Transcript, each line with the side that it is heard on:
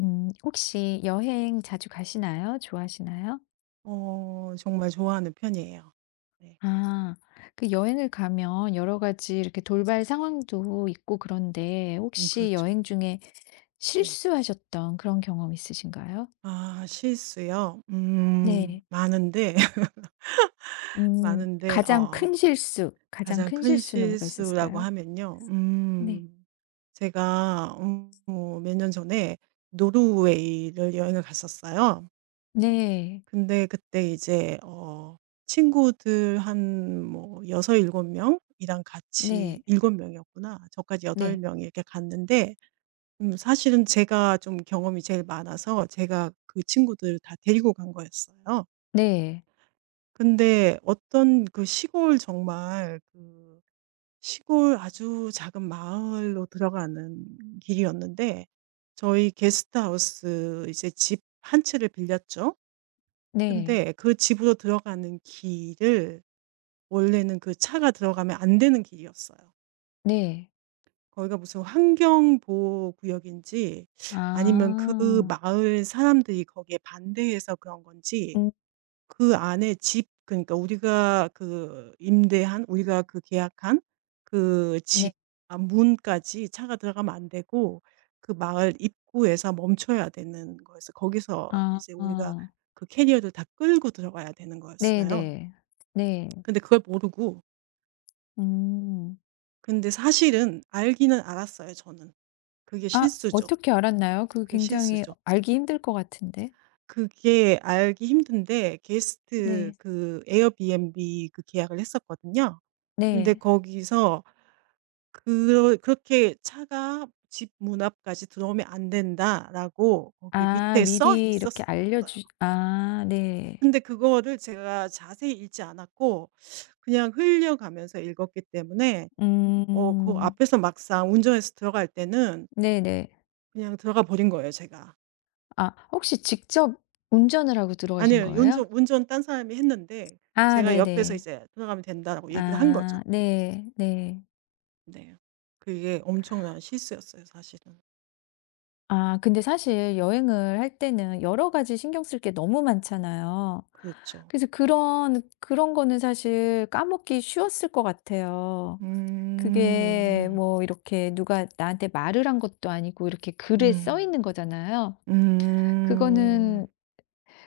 left: 혹시 여행 자주 가시나요? 좋아하시나요?
right: 정말 좋아하는 편이에요. 네.
left: 아, 그 여행을 가면 여러 가지 이렇게 돌발 상황도 있고 그런데 혹시
right: 그렇죠.
left: 여행 중에
right: 네.
left: 실수하셨던 그런 경험 있으신가요?
right: 아 실수요?
left: 네.
right: 많은데, 많은데
left: 가장 큰 실수, 가장
right: 가장
left: 큰
right: 큰
left: 실수는 뭐가
right: 실수라고
left: 있었을까요?
right: 하면요.
left: 네.
right: 제가 몇 년 전에 노르웨이를 여행을 갔었어요.
left: 네.
right: 근데 그때 이제 친구들 한 뭐 6-7 명이랑 같이
left: 네.
right: 7 명이었구나. 저까지 8
left: 네.
right: 명이 이렇게 갔는데 사실은 제가 좀 경험이 제일 많아서 제가 그 친구들 다 데리고 간 거였어요.
left: 네.
right: 근데 어떤 그 시골 정말 시골 아주 작은 마을로 들어가는 길이었는데 저희 게스트하우스 이제 집 한 채를 빌렸죠.
left: 네.
right: 근데 그 집으로 들어가는 길을 원래는 그 차가 들어가면 안 되는 길이었어요.
left: 네.
right: 거기가 무슨 환경 보호 구역인지 아니면 그
left: 아.
right: 마을 사람들이 거기에 반대해서 그런 건지
left: 음.
right: 그 안에 집 그러니까 우리가 그 임대한 우리가 그 계약한 그
left: 네.
right: 집 아 문까지 차가 들어가면 안 되고 그 마을 입구에서 멈춰야 되는 거였어요. 거기서 이제 우리가
left: 아.
right: 그 캐리어를 다 끌고 들어가야 되는
left: 네네.
right: 거였어요.
left: 네. 네. 네.
right: 근데 그걸 모르고
left: 음.
right: 근데 사실은 알기는 알았어요 저는. 그게
left: 아,
right: 실수죠.
left: 어떻게 알았나요? 그거
right: 그게
left: 굉장히
right: 실수죠.
left: 알기 힘들 것 같은데.
right: 그게 알기 힘든데 게스트
left: 네.
right: 그 에어비앤비 그 계약을 했었거든요. 근데
left: 네.
right: 거기서 그렇게 "차가 집 문 앞까지 들어오면 안 된다."라고 거기
left: 아,
right: 밑에 써
left: 미리 이렇게
right: 있었어요.
left: 알려주 아 네.
right: 근데 그거를 제가 자세히 읽지 않았고 그냥 흘려가면서 읽었기 때문에 그
left: 음.
right: 앞에서 막상 운전해서 들어갈 때는
left: 네네.
right: 그냥 들어가 버린 거예요 제가.
left: 아, 혹시 직접 운전을 하고 들어가신
right: 아니에요.
left: 거예요?
right: 운전 딴 사람이 했는데
left: 아
right: 제가 옆에서
left: 네네.
right: 이제 "돌아가면 된다."라고 얘기를 한 거죠.
left: 아 네. 네.
right: 네. 그게 엄청난 실수였어요 사실은.
left: 아, 근데 사실 여행을 할 때는 여러 가지 신경 쓸 게 너무 많잖아요.
right: 그렇죠.
left: 그래서 그런 그런 거는 사실 까먹기 쉬웠을 것 같아요. 그게
right: 음.
left: 뭐 이렇게 누가 나한테 말을 한 것도 아니고 이렇게 글에 써
right: 음.
left: 있는 거잖아요.
right: 음.
left: 그거는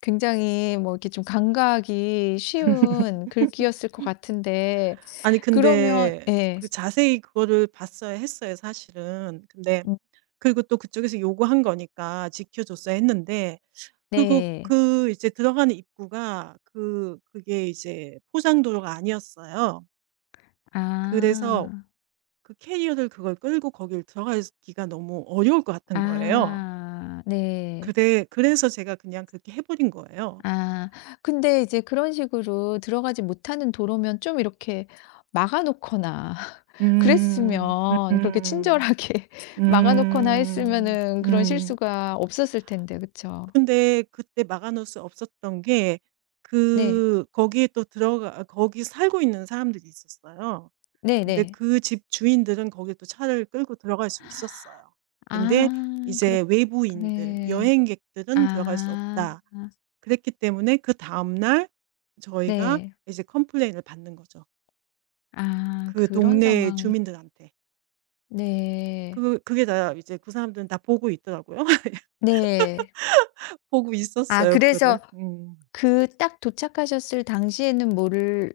left: 굉장히 뭐 이렇게 좀 간과하기 쉬운 글귀였을 것 같은데.
right: 아니
left: 그러면
right: 근데
left: 예.
right: 그 자세히 그거를 봤어야 했어요 사실은. 근데
left: 음.
right: 그리고 또 그쪽에서 요구한 거니까 지켜 줬어야 했는데 그리고
left: 네.
right: 그 이제 들어가는 입구가 그 그게 이제 포장도로가 아니었어요. 그래서
left: 아.
right: 그 캐리어를 그걸 끌고 거길 들어가기가 너무 어려울 것 같은 거예요.
left: 아. 네.
right: 그래 그래서 제가 그냥 그렇게 해 버린 거예요.
left: 아. 근데 이제 그런 식으로 들어가지 못하는 도로면 좀 이렇게 막아 놓거나
right: 음.
left: 그랬으면, 그렇게
right: 음.
left: 친절하게
right: 음.
left: 막아 놓거나
right: 음.
left: 했으면은 그런
right: 음.
left: 실수가 없었을 텐데, 그쵸?
right: 근데 그때 막아 놓을 수 없었던 게
left: 네.
right: 그 거기에 또 들어가 거기 살고 있는 사람들이 있었어요.
left: 네
right: 근데
left: 네.
right: 그 집 주인들은 거기에 또 차를 끌고 들어갈 수 있었어요. 근데
left: 아 그렇
right: 이제 외부인들,
left: 네.
right: 여행객들은 들어갈 수
left: 아
right: 없다. 그랬기 때문에 그다음 날 저희가
left: 네.
right: 이제 컴플레인을 받는 거죠.
left: 아,
right: 그
left: 그런
right: 동네
left: 상황이
right: 주민들한테.
left: 네.
right: 그 그게 다 이제 그 사람들은 다 보고 있더라고요.
left: 네.
right: 보고
left: 아,
right: 있었어요 그거를.
left: 그래서
right: 음. 음.
left: 그 딱 도착하셨을 당시에는 뭐를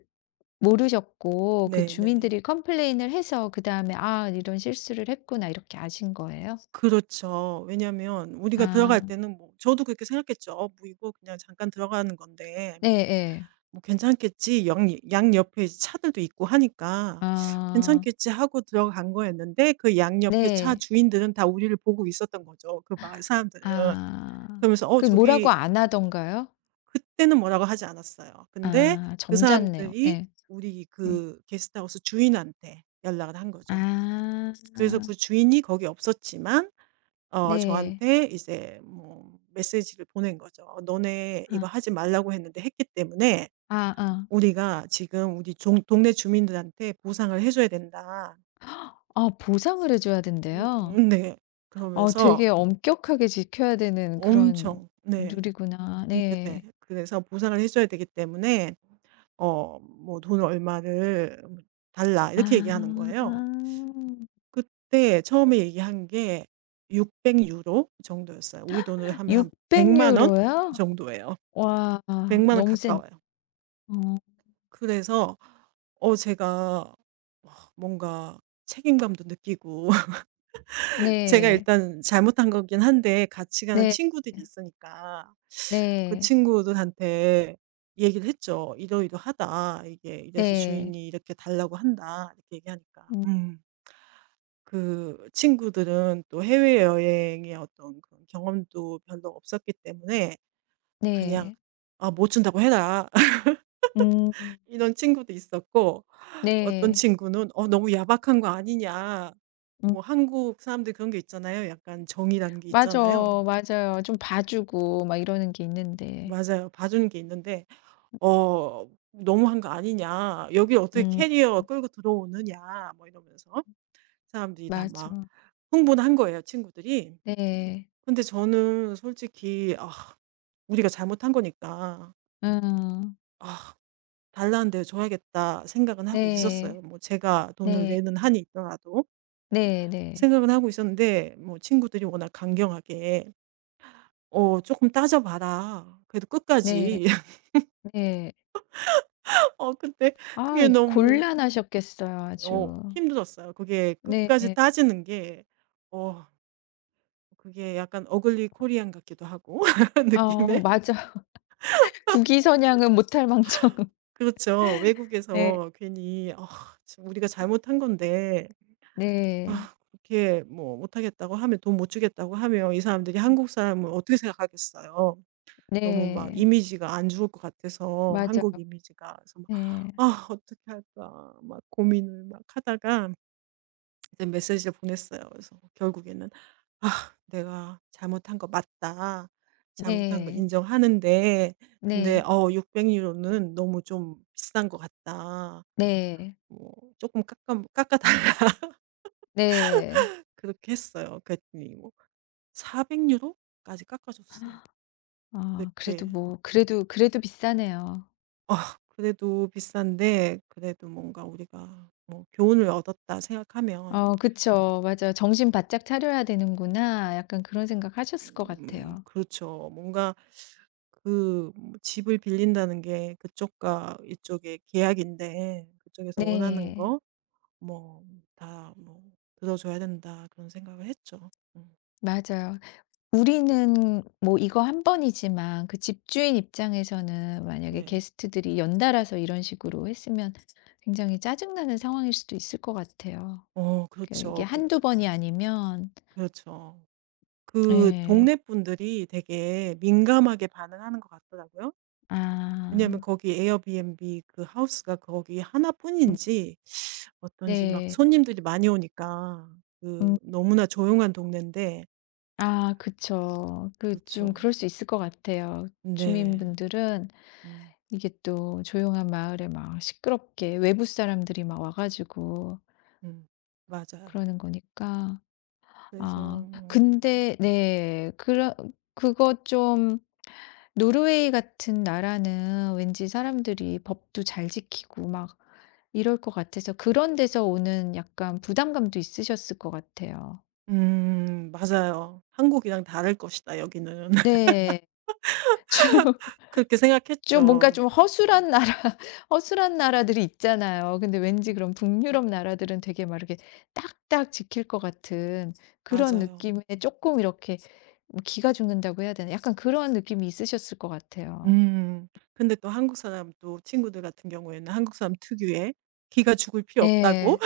left: 모르셨고, 그
right: 네네.
left: 주민들이 컴플레인을 해서 그다음에 '아, 이런 실수를 했구나.' 이렇게 아신 거예요?
right: 그렇죠. 왜냐면 우리가 들어갈
left: 아
right: 때는 뭐 저도 그렇게 생각했죠. 뭐 이거 그냥 잠깐 들어가는 건데
left: 네예.
right: 뭐 괜찮겠지.' 양 양옆에 이제 차들도 있고 하니까
left: 아
right: '괜찮겠지.' 하고 들어간 거였는데 그 양옆에 차
left: 네.
right: 주인들은 다 우리를 보고 있었던 거죠, 그 마을 사람들은.
left: 아.
right: 그러면서
left: 그 뭐라고
right: 저기
left: 안 하던가요?
right: 그때는 뭐라고 하지 않았어요. 근데
left: 아,
right: 그
left: 점잖네요.
right: 사람들이
left: 네.
right: 우리
left: 네.
right: 그 게스트하우스 주인한테 연락을 한 거죠.
left: 아
right: 그래서 그 주인이 거기 없었지만
left: 네.
right: 저한테 이제 뭐 메시지를 보낸 거죠. "어, "너네 이거
left: 아
right: 하지 말라고 했는데 했기 때문에
left: 아아. 아.
right: 우리가 지금 우리 종 동네 주민들한테 보상을 해 줘야 된다."
left: 아, 보상을 해 줘야 된대요?
right: 음음 네.
left: 어, 되게
right: 그러면서
left: 엄격하게 지켜야 되는 그런
right: 엄청 네.
left: 룰이구나.
right: 네네.
left: 네.
right: 그래서 "보상을 해 줘야 되기 때문에 뭐 "돈 얼마를 뭐 달라." 이렇게 얘기하는
left: 아.
right: 거예요. 그때 처음에 얘기한 게 600 유로 정도였어요. 우리 돈으로 하면 한 1
left: 육백
right: 0 0원
left: 유로요?
right: 정도예요.
left: 와,
right: 1 0 0 원
left: 너무 센
right: 가까워요.
left: 어
right: 그래서 제가 와, 뭔가 책임감도 느끼고 제가
left: 네.
right: 일단 잘못한 거긴 한데 같이 가는
left: 네.
right: 친구들이 있으니까 그
left: 네.
right: 친구들한테 얘기를 했죠. "이러이러하다. 이게 이래서
left: 네.
right: 주인이 이렇게 달라고 한다." 이렇게 얘기하니까
left: 음.
right: 그 친구들은 또 해외여행의 어떤 그런 경험도 별로 없었기 때문에 그냥
left: 네.
right: "아 못 준다고 해라."
left: 음.
right: 이런 친구도 있었고 어떤
left: 네.
right: 친구는 너무 야박한 거 아니냐."
left: 음
right: 뭐 한국 사람들 그런 게 있잖아요. 약간 정이라는 게
left: 맞아.
right: 있잖아요.
left: 맞아요. 좀 봐 주고 막 이러는 게 있는데.
right: 맞아요. 봐주는 게 있는데 "너무한 거 아니냐. 여기 어떻게
left: 음
right: 캐리어 끌고 들어오느냐." 뭐 이러면서 사람들이 다 막
left: 맞아.
right: 흥분한 거예요, 친구들이.
left: 네.
right: 근데 저는 솔직히 '아 우리가 잘못한 거니까
left: 음.
right: 아 달라는 데 줘야겠다.' 생각은 하고
left: 네.
right: 있었어요. 뭐 제가 돈을
left: 네.
right: 내는 한이 있더라도
left: 네 네.
right: 생각은 하고 있었는데 뭐 친구들이 워낙 강경하게 조금 따져 봐라. 그래도
left: 네.
right: 끝까지."
left: 네. 네.
right: 근데 그게
left: 아,
right: 너무
left: 곤란하셨겠어요 아주.
right: 힘들었어요. 그게
left: 네.
right: 끝까지 따지는 게 어 그게 약간 어글리 코리안 같기도 하고
left: 어,
right: 느낌에.
left: 맞아. 국위 선양은 못할 망정.
right: 그렇죠.
left: 네.
right: 외국에서 괜히 지금 우리가 잘못한 건데
left: 네.
right: 아 그렇게 뭐 못하겠다고 하면 돈 못 주겠다고 하면 이 사람들이 한국 사람을 어떻게 생각하겠어요.' 너무 막
left: 네.
right: 이미지가 안 좋을 것 같아서 한국
left: 맞아요.
right: 이미지가. 그래서 막
left: 네.
right: '아 어떻게 할까.' 막 고민을 막 하다가 이제 메시지를 보냈어요. 그래서 결국에는 '아 내가 잘못한 거 맞다. 잘못한 거
left: 네.
right: 인정하는데 근데
left: 네.
right: 600 유로는 너무 좀 비싼 것 같다.
left: 네.
right: 뭐 조금 깎아 달라.'
left: 네.
right: 그렇게 했어요. 그랬더니 뭐 400 유로까지 깎아 줬어요.
left: 아, 그래도
right: 그렇게
left: 뭐 그래도 그래도 비싸네요.
right: 어, 그래도 비싼데 그래도 뭔가 우리가 뭐 '교훈을 얻었다.' 생각하면
left: 어 그쵸. 맞아요. '정신 바짝 차려야 되는구나.' 약간 그런 생각하셨을 것 같아요.
right: 그렇죠. 뭔가 그뭐 집을 빌린다는 게 그쪽과 이쪽의 계약인데 그쪽에서 원하는
left: 네.
right: 거 뭐 다 뭐 들어줘야 된다 그런 생각을 했죠. 음
left: 맞아요. 우리는 뭐 이거 한 번이지만 그 집주인 입장에서는 만약에
right: 네.
left: 게스트들이 연달아서 이런 식으로 했으면 굉장히 짜증나는 상황일 수도 있을 것 같아요. 그 이게
right: 그렇죠. 그
left: 한두 번이 아니면
right: 그렇죠. 그
left: 예.
right: 동네 분들이 되게 민감하게 반응하는 것 같더라고요. 왜냐하면
left: 아.
right: 거기 에어비앤비 그 하우스가 거기 하나뿐인지 어떤지 막
left: 네.
right: 손님들이 많이 오니까 그
left: 음.
right: 너무나 조용한 동네인데
left: 아 그쵸. 그 좀
right: 그렇죠.
left: 그럴 수 있을 것 같아요.
right: 네.
left: 주민분들은
right: 음.
left: 이게 또 조용한 마을에 막 시끄럽게 외부 사람들이 막 와 가지고
right: 음. 맞아요.
left: 그러는 거니까.
right: 그래서
left: 아,
right: 뭐
left: 근데 네. 그런 그거 좀 노르웨이 같은 나라는 왠지 사람들이 법도 잘 지키고 막 이럴 것 같아서 그런 데서 오는 약간 부담감도 있으셨을 것 같아요.
right: 맞아요. '한국이랑 다를 것이다 여기는.'
left: 네. 주
right: 그렇게
left: 좀 뭔가
right: 생각했죠.
left: 좀 허술한 나라 허술한 나라들이 있잖아요. 근데 왠지
right: 음
left: 그럼 북유럽 나라들은 되게 막 이렇게 딱딱 지킬 것 같은 그런
right: 맞아요.
left: 느낌에 조금 이렇게 뭐 기가 죽는다고 해야 되나? 약간 그런 느낌이 있으셨을 것 같아요.
right: 음. 근데 또 한국 사람 또 친구들 같은 경우에는 한국 사람 특유의 "기가 죽을 필요 없다."고
left: 예.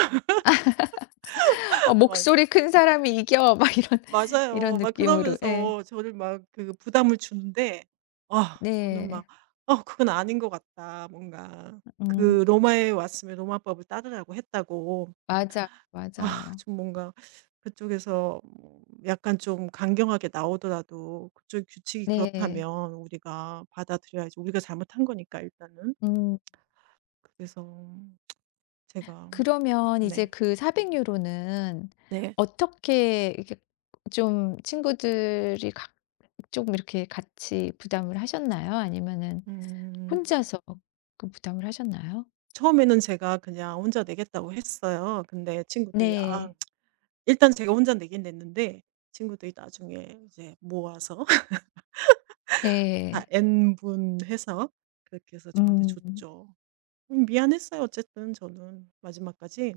left: 어
right: 막
left: '목소리 큰 사람이 이겨.' 막 이런 이런
right: 맞아요. 막
left: 느낌으로 예.
right: 그러면서 저를 막 그 부담을 주는데 아 저는 막
left: 네.
right: 그건 아닌 것 같다.' 뭔가
left: 음
right: 그 로마에 왔으면 로마법을 따르라고 했다고
left: 맞아
right: 아
left: 맞아요.
right: 좀 뭔가 그쪽에서 뭐 약간 좀 강경하게 나오더라도 그쪽 규칙이
left: 네.
right: 그렇다면 우리가 받아들여야지. 우리가 잘못한 거니까 일단은.
left: 음.
right: 그래서 제가
left: 그러면 이제
right: 네.
left: 그 400 유로는
right: 네.
left: 어떻게 이렇게 좀 친구들이 각 좀 이렇게 같이 부담을 하셨나요? 아니면은
right: 음
left: 혼자서 그 부담을 하셨나요?
right: 처음에는 제가 그냥 혼자 내겠다고 했어요. 근데 친구들이 "아."
left: 네.
right: 일단 제가 혼자 내긴 냈는데 친구들이 나중에 이제 모아서 다
left: 네.
right: N 분해서 그렇게 해서 저한테
left: 음.
right: 줬죠. 미안했어요 어쨌든 저는 마지막까지.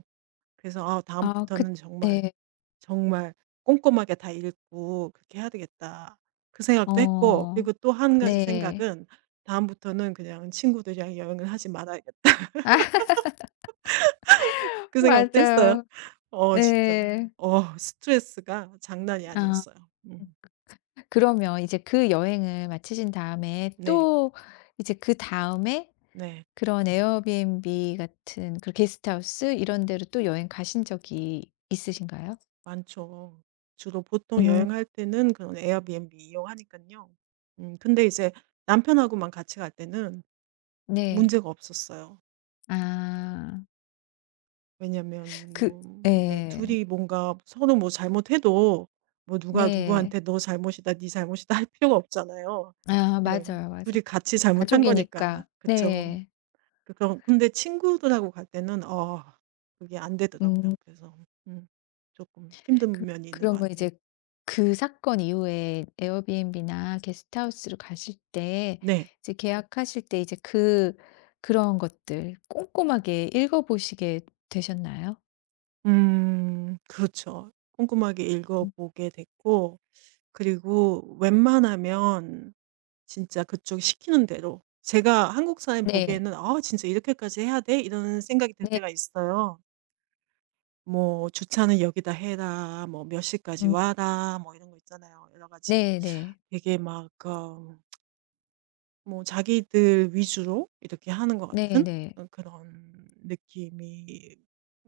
right: 그래서 '아
left: 아 그
right: 다음부터는 정말,
left: 네.
right: 정말 꼼꼼하게 다 읽고 그렇게 해야 되겠다.' 그 생각도 했고
left: 어.
right: 그리고 또 한 가지
left: 네.
right: 생각은 '다음부터는 그냥 친구들이랑 여행을 하지 말아야겠다.'
left: 아
right: 그 생각도 했어요.
left: 맞아요.
right: 진짜.
left: 네.
right: 스트레스가 장난이
left: 아,
right: 아니었어요. 음.
left: 그러면 이제 그 여행을 마치신 다음에
right: 네.
left: 또 이제 그다음에
right: 네.
left: 그런 에어비앤비 같은 그 게스트하우스 이런 데로 또 여행 가신 적이 있으신가요?
right: 많죠. 주로 보통
left: 음.
right: 여행할 때는 그런 에어비앤비 이용하니까요 근데 이제 남편하고만 같이 갈 때는
left: 네.
right: 문제가 없었어요.
left: 아.
right: 왜냐면
left: 그
right: 뭐 네
left: 예.
right: 둘이 뭔가 서로 뭐 잘못해도 뭐 누가
left: 네.
right: 누구한테 "너 잘못이다. 네 잘못이다." 할 필요가 없잖아요.
left: 아
right: 그냥
left: 맞아요, 맞아요.
right: 둘이 같이 잘못한 거니까.
left: 가족이니까.
right: 그쵸.
left: 네.
right: 그- 그런 근데 친구들하고 갈 때는 그게 안 되더라고요.
left: 음.
right: 그래서 음금 힘든
left: 그
right: 면이 있는 것
left: 그러면
right: 같아요.
left: 이제 그 사건 이후에 에어비앤비나 게스트하우스로 가실 때
right: 네.
left: 이제 계약하실 때 이제 그 그런 것들 꼼꼼하게 읽어 보시게 되셨나요?
right: 그렇죠. 꼼꼼하게
left: 음.
right: 읽어보게 됐고 그리고 웬만하면 진짜 그쪽이 시키는 대로 제가 한국 사람이
left: 네.
right: 보기에는 '아 진짜 이렇게까지 해야 돼?' 이런 생각이 들
left: 네.
right: 때가 있어요. 뭐 "주차는 여기다 해라." 뭐 "몇 시까지
left: 음.
right: 와라." 뭐 이런 거 있잖아요. 여러 가지
left: 네네.
right: 되게 막 뭐 자기들 위주로 이렇게 하는 것 같은
left: 네네.
right: 그런 느낌이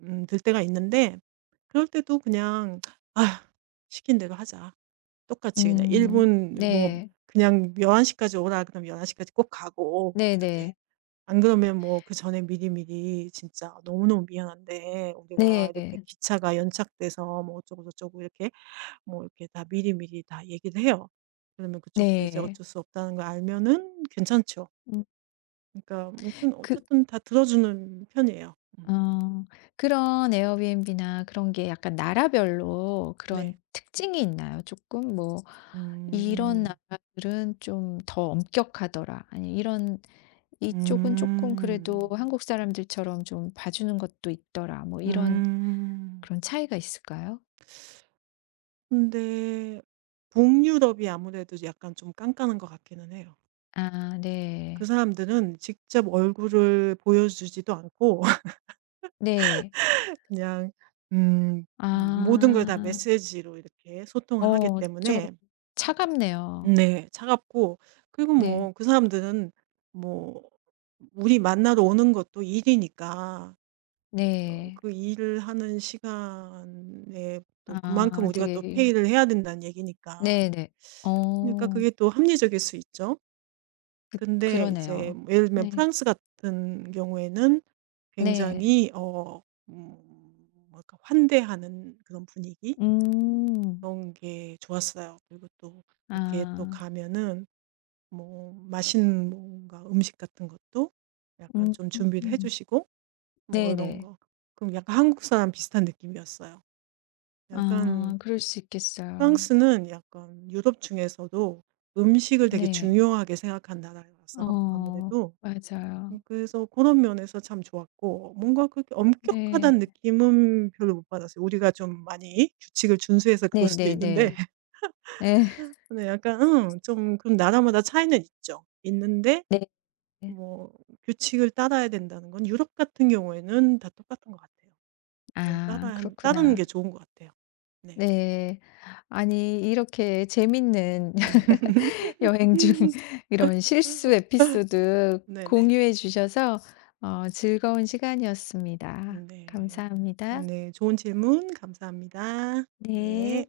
right: 들 때가 있는데 그럴 때도 그냥 아 시킨 대로 하자.' 똑같이 그냥
left: 음.
right: 일본 뭐
left: 네.
right: 그냥 1 1시 까지 오라 그러면 1 1시 까지 꼭 가고 뭐 이렇게.
left: 네네.
right: 안 그러면 뭐 그전에 미리미리 진짜 "너무너무 미안한데 우리가
left: 네.
right: 이렇게 기차가 연착돼서 뭐 어쩌고저쩌고 이렇게 뭐 이렇게 다 미리미리 다 얘기를 해요." 그러면 그쪽도 이제
left: 네.
right: 어쩔 수 없다는 걸 알면은 괜찮죠.
left: 음
right: 그러니까 뭐 그건
left: 그
right: 어쨌든 다 들어주는 편이에요. 음.
left: 어 그런 에어비앤비나 그런 게 약간 나라별로
right: 네.
left: 그런 특징이 있나요? 쪼끔 뭐 '이런
right: 음.
left: 나라들은 좀 더 엄격하더라.' 아니 이런 '이쪽은 쪼끔 그래도
right: 음.
left: 한국 사람들처럼 좀 봐주는 것도 있더라.' 뭐 이런
right: 음.
left: 그런 차이가 있을까요?
right: 근데 북유럽이 아무래도 약간 좀 깐깐한 것 같기는 해요.
left: 아
right: 그
left: 네.
right: 사람들은 직접 얼굴을 보여주지도 않고
left: 네.
right: 그냥 음 모든 걸 다
left: 아.
right: 메시지로 이렇게 소통을 하기
left: 어, 좀
right: 때문에
left: 차갑네요.
right: 네 차갑고 그리고
left: 네.
right: 뭐 그 사람들은 뭐 우리 만나러 오는 것도 일이니까
left: 네.
right: 그 일을 하는 시간에 또 그만큼
left: 아,
right: 우리가 또
left: 되게
right: 페이를 해야 된다는 얘기니까.
left: 네네.
right: 그러니까
left: 어,
right: 그게 또 합리적일 수 있죠. 근데 이제
left: 그러네요.
right: 뭐 예를 들면
left: 네.
right: 프랑스 같은 경우에는
left: 네.
right: 굉장히 음 뭐랄까 환대하는 그런 분위기
left: 음.
right: 그런 게 좋았어요. 그리고 또 이렇게 또
left: 아.
right: 가면은 뭐 맛있는 뭔가 음식 같은 것도 약간
left: 음.
right: 좀 준비를 해 주시고 뭐 이런
left: 네네.
right: 거. 그럼 약간 한국 사람 비슷한 느낌이었어요. 약간
left: 아, 그럴 수 있겠어요.
right: 프랑스는 약간 유럽 중에서도 음식을 되게
left: 네.
right: 중요하게 생각한 나라라서
left: 어,
right: 아무래도
left: 맞아요.
right: 그래서 그런 면에서 참 좋았고 뭔가 그렇게
left: 네.
right: 엄격하다는 느낌은 별로 못 받았어요. 우리가 좀 많이 규칙을 준수해서 그럴 수도 있는데
left: 네네네. 네,
right: 근데 약간 좀 그럼 나라마다 차이는 있죠. 있는데
left: 네.
right: 뭐 규칙을 따라야 된다는 건 유럽 같은 경우에는 다 똑같은 것 같아요. 그건 따
left: 아,
right: 라 따르는 게
left: 그렇구나.
right: 좋은 것 같아요. 네.
left: 네. 아니 이렇게 재밌는 여행 중 이런 실수 에피소드
right: 네네.
left: 공유해 주셔서 어, 즐거운 시간이었습니다.
right: 네.
left: 감사합니다.
right: 네. 좋은 질문 감사합니다. 네.
left: 네.